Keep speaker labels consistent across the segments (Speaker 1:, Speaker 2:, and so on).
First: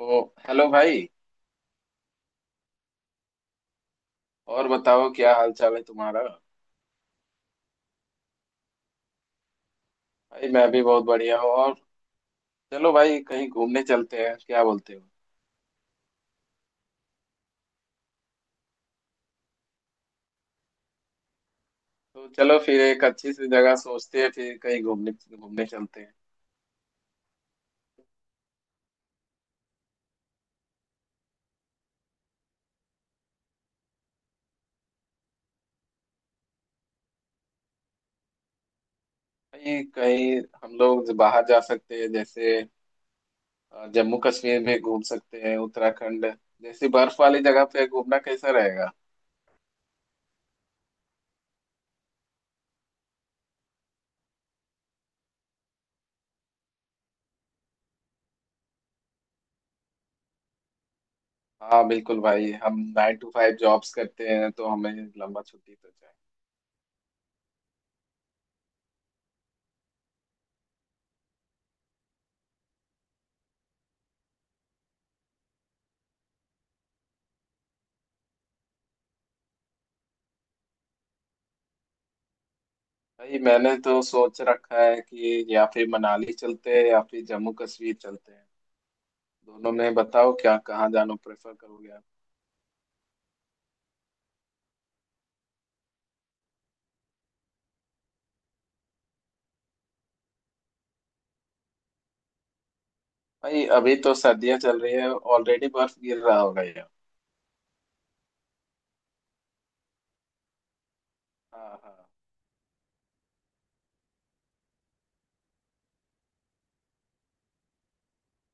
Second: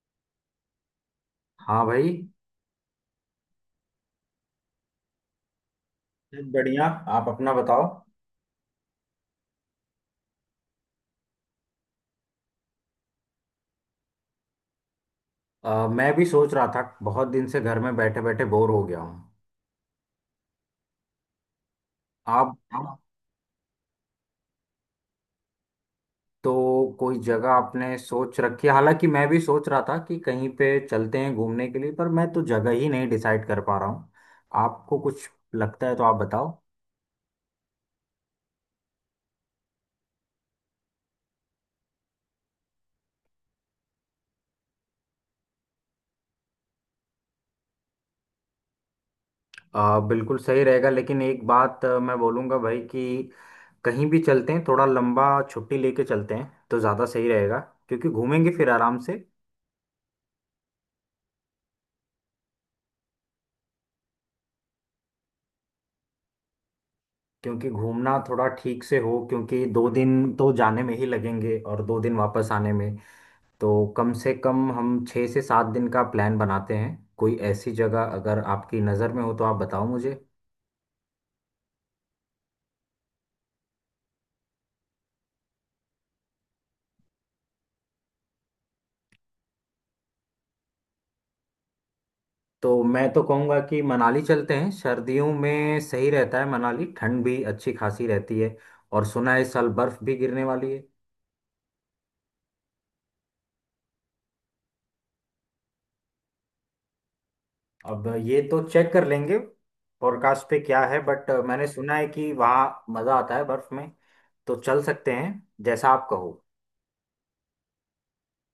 Speaker 1: ओ hello भाई।
Speaker 2: हाँ भाई।
Speaker 1: और बताओ क्या हाल चाल है तुम्हारा।
Speaker 2: बढ़िया। आप अपना बताओ।
Speaker 1: भाई मैं भी बहुत बढ़िया हूँ। और चलो भाई कहीं घूमने चलते हैं, क्या बोलते हो?
Speaker 2: मैं भी सोच रहा था बहुत दिन से घर में बैठे बैठे बोर हो गया हूँ।
Speaker 1: तो
Speaker 2: आप
Speaker 1: चलो फिर
Speaker 2: बताओ,
Speaker 1: एक अच्छी सी जगह सोचते हैं फिर कहीं घूमने घूमने चलते हैं।
Speaker 2: तो कोई जगह आपने सोच रखी है। हालांकि मैं भी सोच रहा था कि कहीं पे चलते हैं घूमने के लिए, पर मैं तो जगह ही नहीं डिसाइड कर पा रहा हूँ। आपको कुछ लगता है तो आप बताओ।
Speaker 1: भाई कहीं हम लोग बाहर जा सकते हैं जैसे जम्मू कश्मीर में घूम सकते हैं, उत्तराखंड जैसी बर्फ वाली जगह पे घूमना कैसा रहेगा?
Speaker 2: बिल्कुल सही रहेगा, लेकिन एक बात मैं बोलूँगा भाई कि कहीं भी चलते हैं, थोड़ा लंबा छुट्टी लेके चलते हैं तो ज़्यादा सही रहेगा। क्योंकि घूमेंगे फिर आराम से,
Speaker 1: हाँ बिल्कुल भाई, हम नाइन टू फाइव जॉब्स करते हैं तो हमें लंबा छुट्टी तो चाहिए।
Speaker 2: क्योंकि घूमना थोड़ा ठीक से हो। क्योंकि दो दिन तो जाने में ही लगेंगे और दो दिन वापस आने में, तो कम से कम हम छः से सात दिन का प्लान बनाते हैं। कोई ऐसी जगह अगर आपकी नज़र में हो तो आप बताओ मुझे।
Speaker 1: भाई मैंने तो सोच रखा है कि या फिर मनाली चलते हैं या फिर जम्मू कश्मीर चलते हैं। दोनों में बताओ क्या, कहाँ जाना प्रेफर करोगे आप?
Speaker 2: तो मैं तो कहूँगा कि मनाली चलते हैं। सर्दियों में सही रहता है मनाली, ठंड भी अच्छी खासी रहती है। और सुना है इस साल बर्फ़ भी गिरने वाली है।
Speaker 1: भाई अभी तो सर्दियाँ चल रही है, ऑलरेडी बर्फ गिर रहा होगा यार।
Speaker 2: अब ये तो चेक कर लेंगे फोरकास्ट पे क्या है, बट मैंने
Speaker 1: हाँ
Speaker 2: सुना
Speaker 1: हाँ।
Speaker 2: है कि वहाँ मज़ा आता है बर्फ़ में। तो चल सकते हैं, जैसा आप कहो।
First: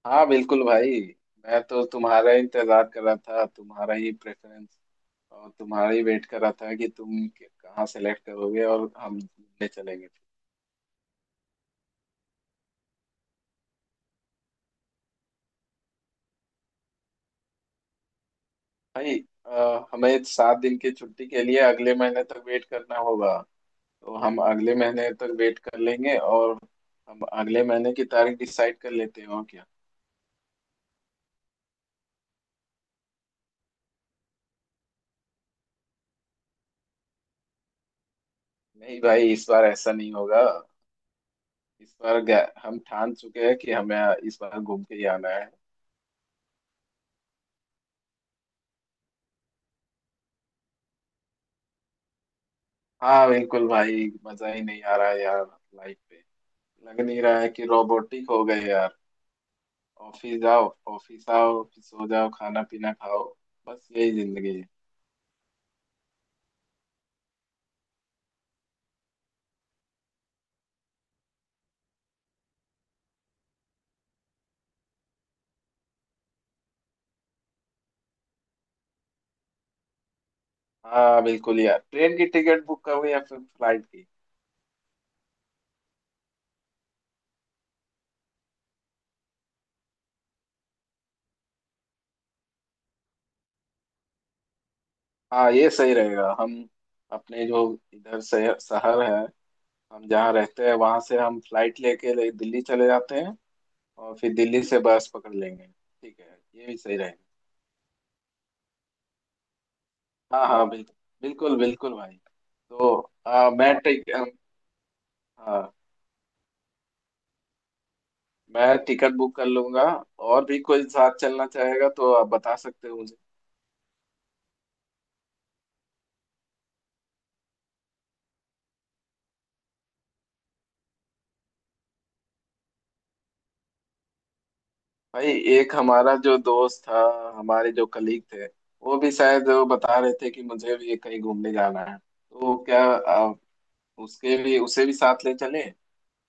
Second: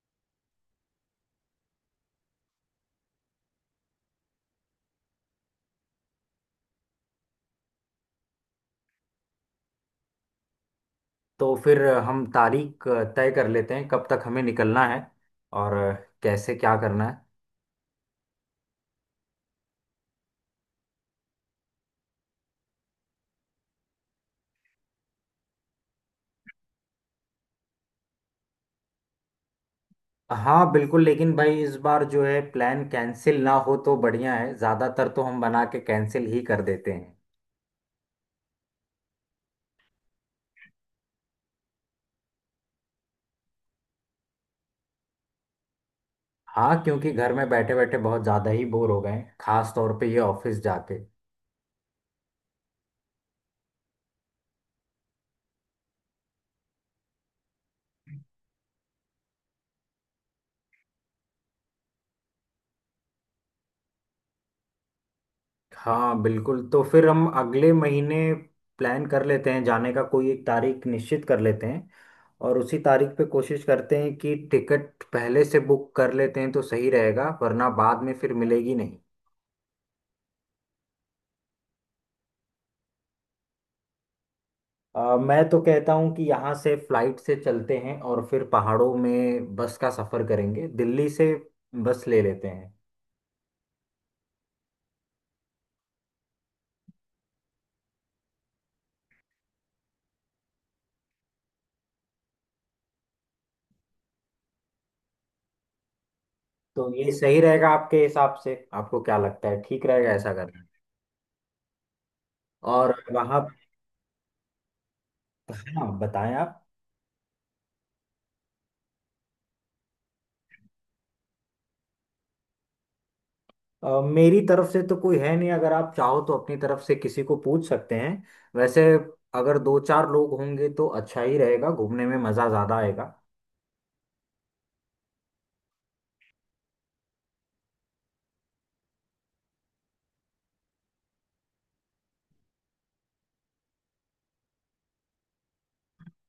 Speaker 1: हाँ बिल्कुल भाई, मैं तो तुम्हारा ही इंतजार कर रहा था, तुम्हारा ही प्रेफरेंस और तुम्हारा ही वेट कर रहा था कि तुम कहाँ सेलेक्ट करोगे और हम घूमने चलेंगे।
Speaker 2: तो फिर हम तारीख तय कर लेते हैं कब तक हमें निकलना है, और कैसे क्या करना है।
Speaker 1: भाई हमें सात दिन की छुट्टी के लिए अगले महीने तक वेट करना होगा। तो हम अगले महीने तक वेट कर लेंगे और हम अगले महीने की तारीख डिसाइड कर लेते हैं, और क्या।
Speaker 2: हाँ बिल्कुल, लेकिन भाई इस बार जो है प्लान कैंसिल ना हो तो बढ़िया है। ज़्यादातर तो हम बना के कैंसिल ही कर देते हैं।
Speaker 1: नहीं भाई, इस बार ऐसा नहीं होगा। हम ठान चुके हैं कि हमें इस बार घूम के ही आना है।
Speaker 2: हाँ, क्योंकि घर में बैठे बैठे बहुत ज़्यादा ही बोर हो गए हैं, खास तौर पे ये ऑफिस जाके।
Speaker 1: हाँ बिल्कुल भाई, मजा ही नहीं आ रहा है यार लाइफ पे। लग नहीं रहा है कि रोबोटिक हो गए यार। ऑफिस जाओ, ऑफिस आओ, फिर सो जाओ, खाना पीना खाओ। बस यही जिंदगी है।
Speaker 2: हाँ बिल्कुल, तो फिर हम अगले महीने प्लान कर लेते हैं जाने का। कोई एक तारीख निश्चित कर लेते हैं, और उसी तारीख पे कोशिश करते हैं कि टिकट पहले से बुक कर लेते हैं तो सही रहेगा, वरना बाद में फिर मिलेगी नहीं।
Speaker 1: हाँ बिल्कुल यार, ट्रेन की टिकट बुक करो या फिर फ्लाइट की।
Speaker 2: मैं तो कहता हूँ कि यहाँ से फ्लाइट से चलते हैं और फिर पहाड़ों में बस का सफ़र करेंगे। दिल्ली से बस ले लेते हैं।
Speaker 1: हाँ, ये सही रहेगा। हम अपने जो इधर शहर शहर है हम जहाँ रहते हैं वहां से हम फ्लाइट लेके दिल्ली चले जाते हैं और फिर दिल्ली से बस पकड़ लेंगे। ठीक है, ये भी
Speaker 2: तो
Speaker 1: सही
Speaker 2: ये
Speaker 1: रहेगा।
Speaker 2: सही रहेगा आपके हिसाब से? आपको क्या लगता है, ठीक रहेगा ऐसा
Speaker 1: हाँ
Speaker 2: करना?
Speaker 1: हाँ बिल्कुल। बिल्कुल भाई।
Speaker 2: और
Speaker 1: तो
Speaker 2: वहाँ,
Speaker 1: आ, मैं टिक हाँ,
Speaker 2: हाँ बताएं आप।
Speaker 1: मैं टिकट बुक कर लूंगा। और भी कोई साथ चलना चाहेगा तो आप बता सकते हो मुझे।
Speaker 2: मेरी तरफ से तो कोई है नहीं, अगर आप चाहो तो अपनी तरफ से किसी को पूछ सकते हैं। वैसे अगर दो चार लोग होंगे तो अच्छा ही रहेगा, घूमने में मज़ा ज़्यादा आएगा।
Speaker 1: भाई एक हमारा जो दोस्त था, हमारे जो कलीग थे, वो भी शायद, वो बता रहे थे कि मुझे भी कहीं घूमने जाना है, तो क्या उसके भी उसे भी साथ ले चले।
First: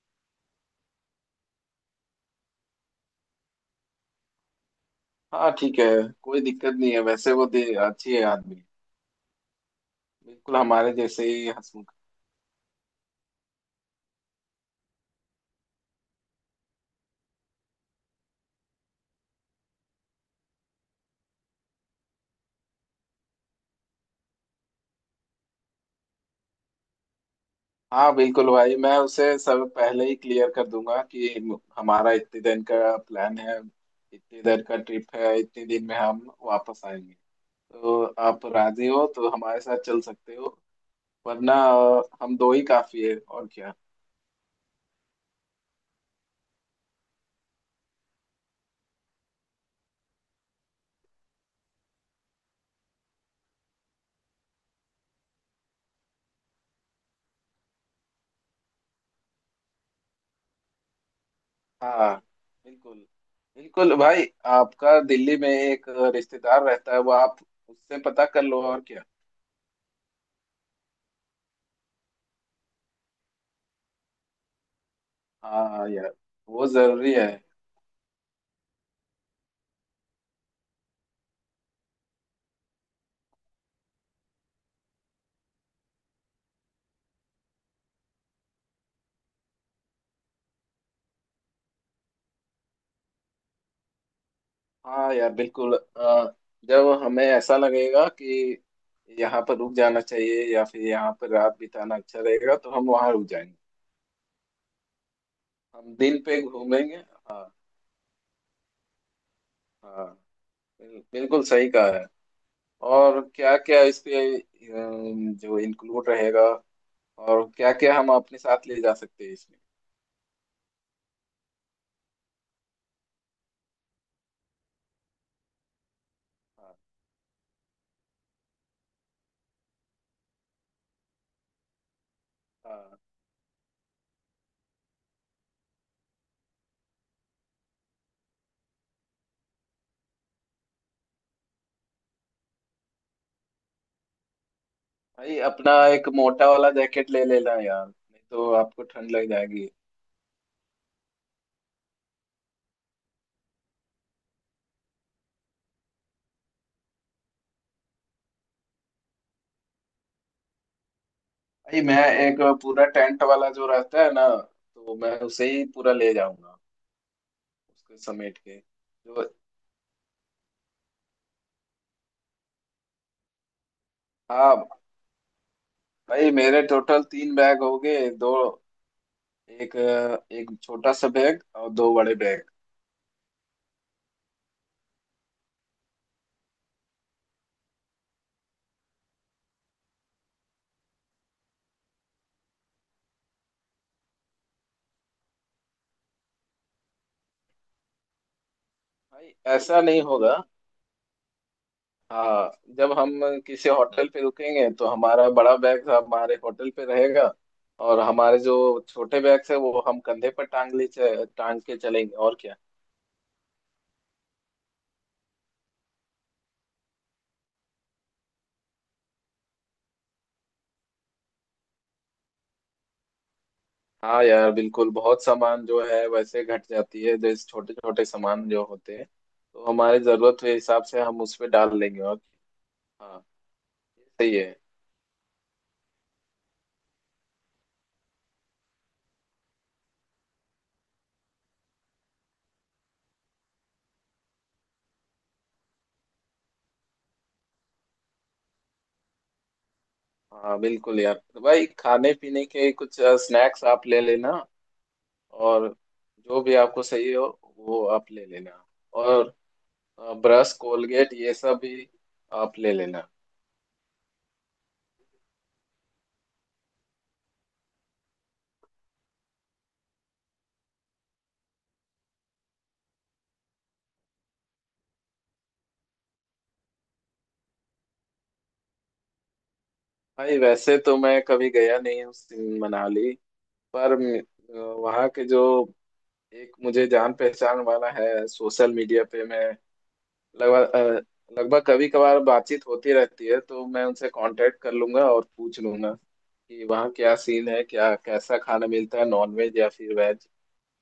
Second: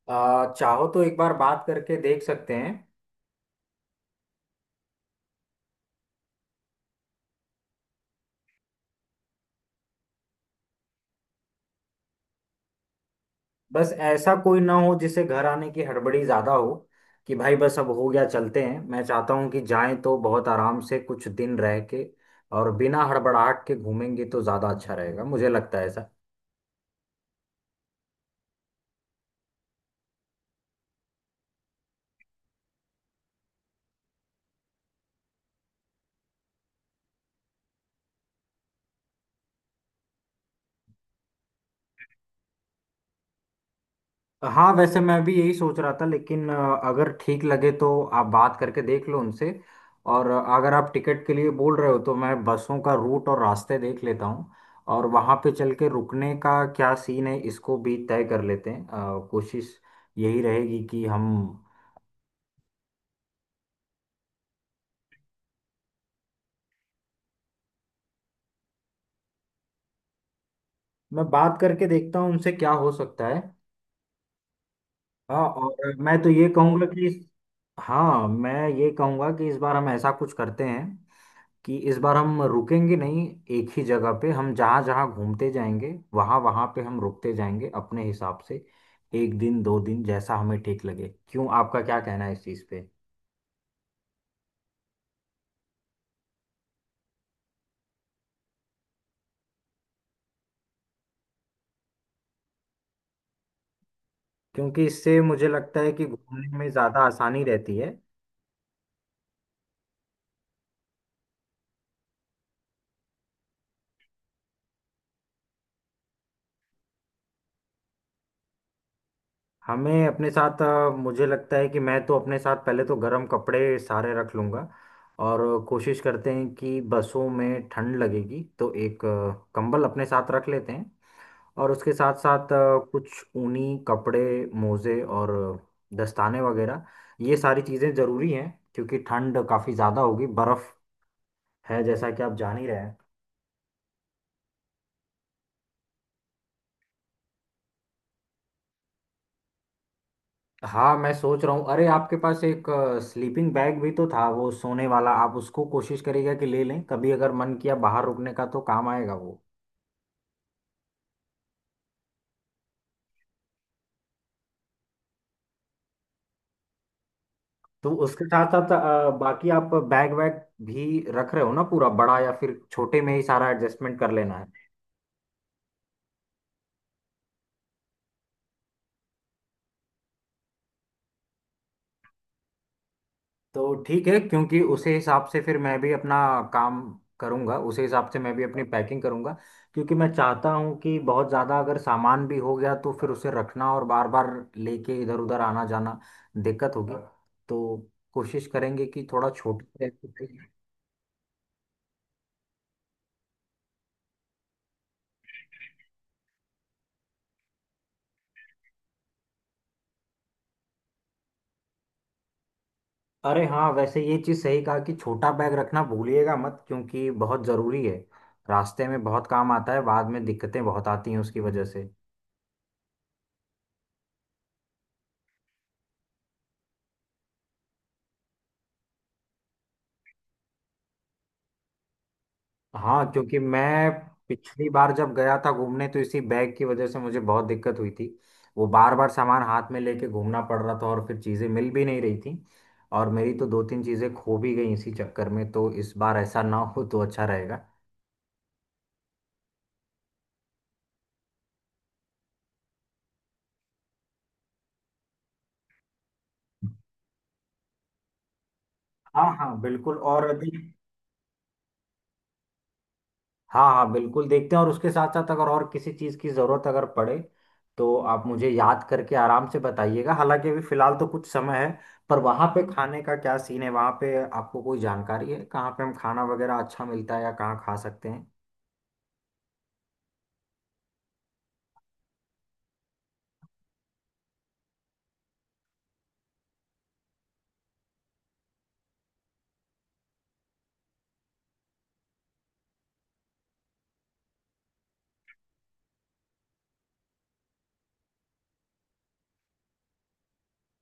Speaker 2: चाहो तो एक बार बात करके देख सकते हैं।
Speaker 1: हाँ ठीक है, कोई दिक्कत नहीं है। वैसे वो दे अच्छी है आदमी, बिल्कुल हमारे जैसे ही हंसमुख।
Speaker 2: बस ऐसा कोई ना हो जिसे घर आने की हड़बड़ी ज़्यादा हो, कि भाई बस अब हो गया चलते हैं। मैं चाहता हूँ कि जाएं तो बहुत आराम से कुछ दिन रह के, और बिना हड़बड़ाहट के घूमेंगे तो ज़्यादा अच्छा रहेगा, मुझे लगता है ऐसा।
Speaker 1: हाँ बिल्कुल भाई, मैं उसे सब पहले ही क्लियर कर दूंगा कि हमारा इतने दिन का प्लान है, इतने दिन का ट्रिप है, इतने दिन में हम वापस आएंगे। तो आप राजी हो तो हमारे साथ चल सकते हो, वरना हम दो ही काफी है, और क्या।
Speaker 2: हाँ, वैसे मैं भी यही सोच रहा था, लेकिन अगर ठीक लगे तो आप बात करके देख लो उनसे। और अगर आप टिकट के लिए बोल रहे हो तो मैं बसों का रूट और रास्ते देख लेता हूँ। और वहाँ पे चल के रुकने का क्या सीन है इसको भी तय कर लेते हैं। कोशिश यही रहेगी कि हम,
Speaker 1: हाँ बिल्कुल। बिल्कुल भाई। आपका दिल्ली में एक रिश्तेदार रहता है, वो आप उससे पता कर लो, और क्या।
Speaker 2: मैं बात करके देखता हूँ उनसे क्या हो सकता है। हाँ,
Speaker 1: हाँ
Speaker 2: और
Speaker 1: यार
Speaker 2: मैं तो ये
Speaker 1: वो
Speaker 2: कहूँगा कि,
Speaker 1: जरूरी है।
Speaker 2: हाँ मैं ये कहूँगा कि इस बार हम ऐसा कुछ करते हैं कि इस बार हम रुकेंगे नहीं एक ही जगह पे। हम जहाँ जहाँ घूमते जाएंगे वहाँ वहाँ पे हम रुकते जाएंगे अपने हिसाब से, एक दिन दो दिन जैसा हमें ठीक लगे। क्यों, आपका क्या कहना है इस चीज़ पे?
Speaker 1: हाँ यार बिल्कुल। जब हमें ऐसा लगेगा कि यहाँ पर रुक जाना चाहिए या फिर यहाँ पर रात बिताना अच्छा रहेगा तो हम वहाँ रुक जाएंगे।
Speaker 2: क्योंकि इससे मुझे लगता है
Speaker 1: हम
Speaker 2: कि
Speaker 1: दिन पे
Speaker 2: घूमने में
Speaker 1: घूमेंगे।
Speaker 2: ज़्यादा आसानी
Speaker 1: हाँ
Speaker 2: रहती है।
Speaker 1: हाँ। बिल्कुल सही कहा है। और क्या क्या इसके जो इंक्लूड रहेगा और क्या क्या हम अपने साथ ले जा सकते हैं इसमें।
Speaker 2: हमें अपने साथ मुझे लगता है कि मैं तो अपने साथ पहले तो गर्म कपड़े सारे रख लूँगा। और कोशिश करते हैं
Speaker 1: हाँ।
Speaker 2: कि बसों में ठंड लगेगी तो एक कंबल अपने साथ रख लेते हैं। और उसके साथ साथ
Speaker 1: हाँ।
Speaker 2: कुछ ऊनी कपड़े, मोजे और दस्ताने वगैरह, ये सारी चीज़ें ज़रूरी हैं। क्योंकि ठंड काफ़ी ज़्यादा होगी, बर्फ़ है, जैसा कि आप जान ही रहे हैं।
Speaker 1: भाई अपना एक मोटा वाला जैकेट ले लेना यार, नहीं तो आपको ठंड लग जाएगी।
Speaker 2: हाँ मैं सोच रहा हूँ। अरे, आपके पास एक स्लीपिंग बैग भी तो था वो सोने वाला, आप उसको कोशिश करिएगा कि ले लें। कभी अगर मन किया बाहर रुकने का तो काम आएगा वो।
Speaker 1: भाई मैं एक पूरा टेंट वाला जो रहता है ना, तो मैं उसे ही पूरा ले जाऊंगा,
Speaker 2: तो
Speaker 1: उसको
Speaker 2: उसके
Speaker 1: समेट
Speaker 2: साथ
Speaker 1: के
Speaker 2: साथ
Speaker 1: जो।
Speaker 2: बाकी आप बैग वैग भी रख रहे हो ना पूरा बड़ा, या फिर छोटे में ही सारा एडजस्टमेंट कर लेना है?
Speaker 1: हाँ भाई मेरे टोटल तीन बैग हो गए, दो, एक, एक छोटा सा बैग और दो बड़े बैग।
Speaker 2: तो ठीक है, क्योंकि उसी हिसाब से फिर मैं भी अपना काम करूंगा, उसी हिसाब से मैं भी अपनी पैकिंग करूंगा। क्योंकि मैं चाहता हूं कि बहुत ज़्यादा अगर सामान भी हो गया तो फिर उसे रखना और बार बार लेके इधर उधर आना जाना दिक्कत होगी। तो कोशिश करेंगे कि थोड़ा
Speaker 1: भाई ऐसा
Speaker 2: छोटा
Speaker 1: नहीं होगा।
Speaker 2: बैग।
Speaker 1: हाँ जब हम किसी होटल पे रुकेंगे तो हमारा बड़ा बैग हमारे होटल पे रहेगा और हमारे जो छोटे बैग्स है वो हम कंधे पर टांग के चलेंगे, और क्या।
Speaker 2: अरे हाँ, वैसे ये चीज़ सही कहा कि छोटा बैग रखना भूलिएगा मत, क्योंकि बहुत ज़रूरी है। रास्ते में बहुत काम आता है, बाद में दिक्कतें बहुत आती हैं उसकी वजह से।
Speaker 1: हाँ यार बिल्कुल, बहुत सामान जो है वैसे घट जाती है, जैसे छोटे छोटे सामान जो होते हैं तो हमारी जरूरत के हिसाब से हम उस पे डाल लेंगे और।
Speaker 2: हाँ,
Speaker 1: हाँ
Speaker 2: क्योंकि मैं
Speaker 1: सही है।
Speaker 2: पिछली बार जब गया था घूमने तो इसी बैग की वजह से मुझे बहुत दिक्कत हुई थी। वो बार बार सामान हाथ में लेके घूमना पड़ रहा था, और फिर चीज़ें मिल भी नहीं रही थी। और मेरी तो दो तीन चीज़ें खो भी गई इसी चक्कर में, तो इस बार ऐसा ना हो तो अच्छा रहेगा।
Speaker 1: हाँ बिल्कुल यार, तो भाई खाने पीने के कुछ स्नैक्स आप ले लेना, और जो भी आपको सही हो वो आप ले लेना,
Speaker 2: हाँ
Speaker 1: और
Speaker 2: हाँ बिल्कुल, और अभी।
Speaker 1: ब्रश कोलगेट ये सब भी आप ले लेना।
Speaker 2: हाँ हाँ बिल्कुल, देखते हैं। और उसके साथ साथ अगर और किसी चीज़ की ज़रूरत अगर पड़े तो आप मुझे याद करके आराम से बताइएगा। हालांकि अभी फ़िलहाल तो कुछ समय है। पर वहाँ पे खाने का क्या सीन है, वहाँ पे आपको कोई जानकारी है कहाँ पे हम खाना वगैरह अच्छा मिलता है या कहाँ खा सकते हैं?
Speaker 1: भाई वैसे तो मैं कभी गया नहीं हूँ मनाली, पर वहाँ के जो एक मुझे जान पहचान वाला है सोशल मीडिया पे, मैं लगभग लगभग कभी कभार बातचीत होती रहती है, तो मैं उनसे कांटेक्ट कर लूंगा और पूछ लूंगा कि वहाँ क्या सीन है, क्या कैसा खाना मिलता है, नॉन वेज या फिर वेज।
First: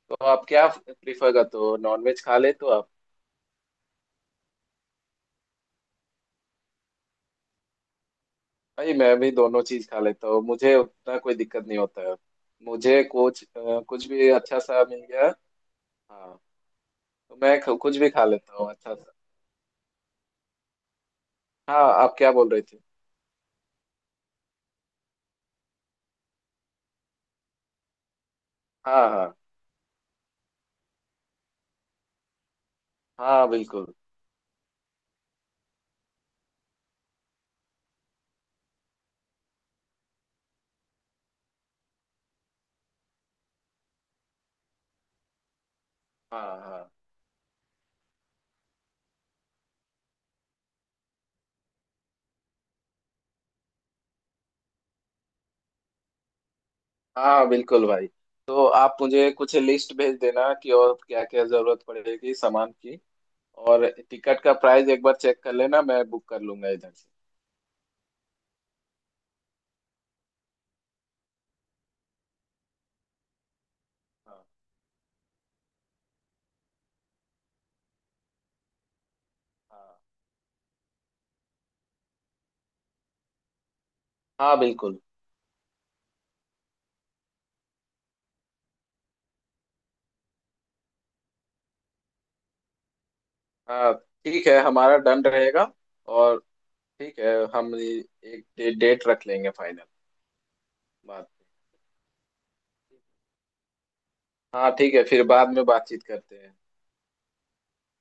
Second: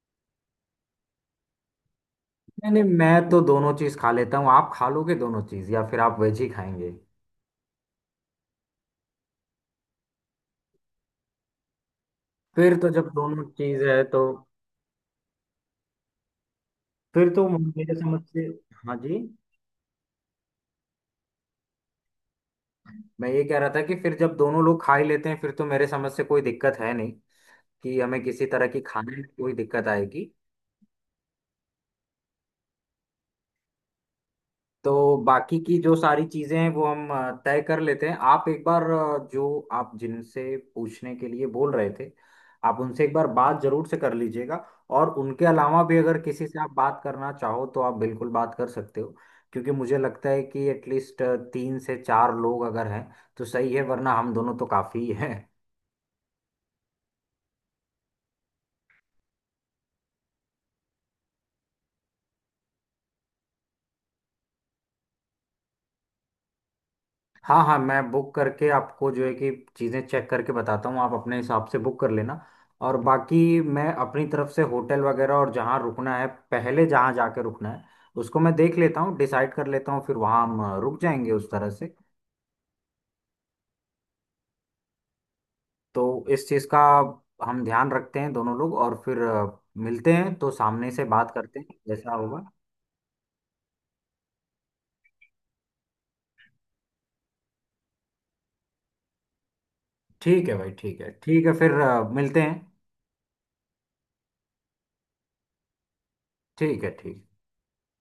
Speaker 1: तो आप क्या प्रिफर करते हो, नॉन वेज खा लेते
Speaker 2: नहीं
Speaker 1: हो
Speaker 2: नहीं,
Speaker 1: आप?
Speaker 2: मैं तो दोनों चीज़ खा लेता हूँ। आप खा लोगे दोनों चीज़ या फिर आप वेज ही खाएंगे?
Speaker 1: भाई मैं भी दोनों चीज खा लेता हूँ, मुझे उतना कोई दिक्कत नहीं होता है।
Speaker 2: फिर तो
Speaker 1: मुझे
Speaker 2: जब दोनों
Speaker 1: कुछ
Speaker 2: चीज़ है
Speaker 1: कुछ
Speaker 2: तो,
Speaker 1: भी अच्छा सा मिल गया। हाँ।
Speaker 2: फिर
Speaker 1: तो
Speaker 2: तो मेरे
Speaker 1: कुछ भी
Speaker 2: समझ
Speaker 1: खा
Speaker 2: से।
Speaker 1: लेता हूँ अच्छा
Speaker 2: हाँ
Speaker 1: सा।
Speaker 2: जी।
Speaker 1: हाँ, आप क्या बोल रही थी?
Speaker 2: मैं ये कह रहा था कि फिर जब दोनों लोग खा ही लेते हैं, फिर तो मेरे समझ से कोई दिक्कत है नहीं कि हमें किसी तरह की
Speaker 1: हाँ
Speaker 2: खाने में
Speaker 1: हाँ।
Speaker 2: कोई दिक्कत आएगी।
Speaker 1: हाँ बिल्कुल।
Speaker 2: तो बाकी की जो सारी चीजें हैं वो हम तय कर लेते हैं। आप एक बार जो आप जिनसे पूछने के लिए बोल रहे थे, आप उनसे एक बार बात जरूर से कर लीजिएगा। और उनके अलावा भी अगर किसी
Speaker 1: हाँ
Speaker 2: से आप
Speaker 1: हाँ।
Speaker 2: बात करना चाहो तो आप बिल्कुल बात कर सकते हो। क्योंकि मुझे लगता है कि एटलीस्ट तीन से चार लोग अगर हैं तो सही है, वरना हम दोनों तो काफी ही हैं।
Speaker 1: हाँ बिल्कुल भाई, तो आप मुझे कुछ लिस्ट भेज देना कि और क्या क्या जरूरत पड़ेगी सामान की, और टिकट का प्राइस एक बार चेक कर लेना, मैं बुक कर लूंगा इधर से।
Speaker 2: हाँ हाँ, मैं बुक करके आपको जो है कि चीज़ें चेक करके बताता हूँ, आप अपने हिसाब से बुक कर लेना। और बाकी मैं अपनी
Speaker 1: हाँ
Speaker 2: तरफ से होटल वगैरह और जहाँ रुकना है, पहले जहाँ जाके रुकना है उसको मैं देख लेता हूँ, डिसाइड कर लेता
Speaker 1: हाँ।
Speaker 2: हूँ। फिर वहाँ हम रुक जाएंगे उस तरह से।
Speaker 1: हाँ बिल्कुल।
Speaker 2: तो इस चीज़ का हम ध्यान रखते हैं दोनों लोग। और फिर मिलते हैं तो सामने से बात करते हैं जैसा होगा।
Speaker 1: हाँ ठीक है, हमारा डन रहेगा। और ठीक है, एक डेट रख लेंगे फाइनल।
Speaker 2: ठीक है भाई, ठीक है
Speaker 1: बात।
Speaker 2: ठीक है। फिर मिलते हैं।
Speaker 1: हाँ ठीक है, फिर बाद में बातचीत करते हैं।
Speaker 2: ठीक है, ठीक है।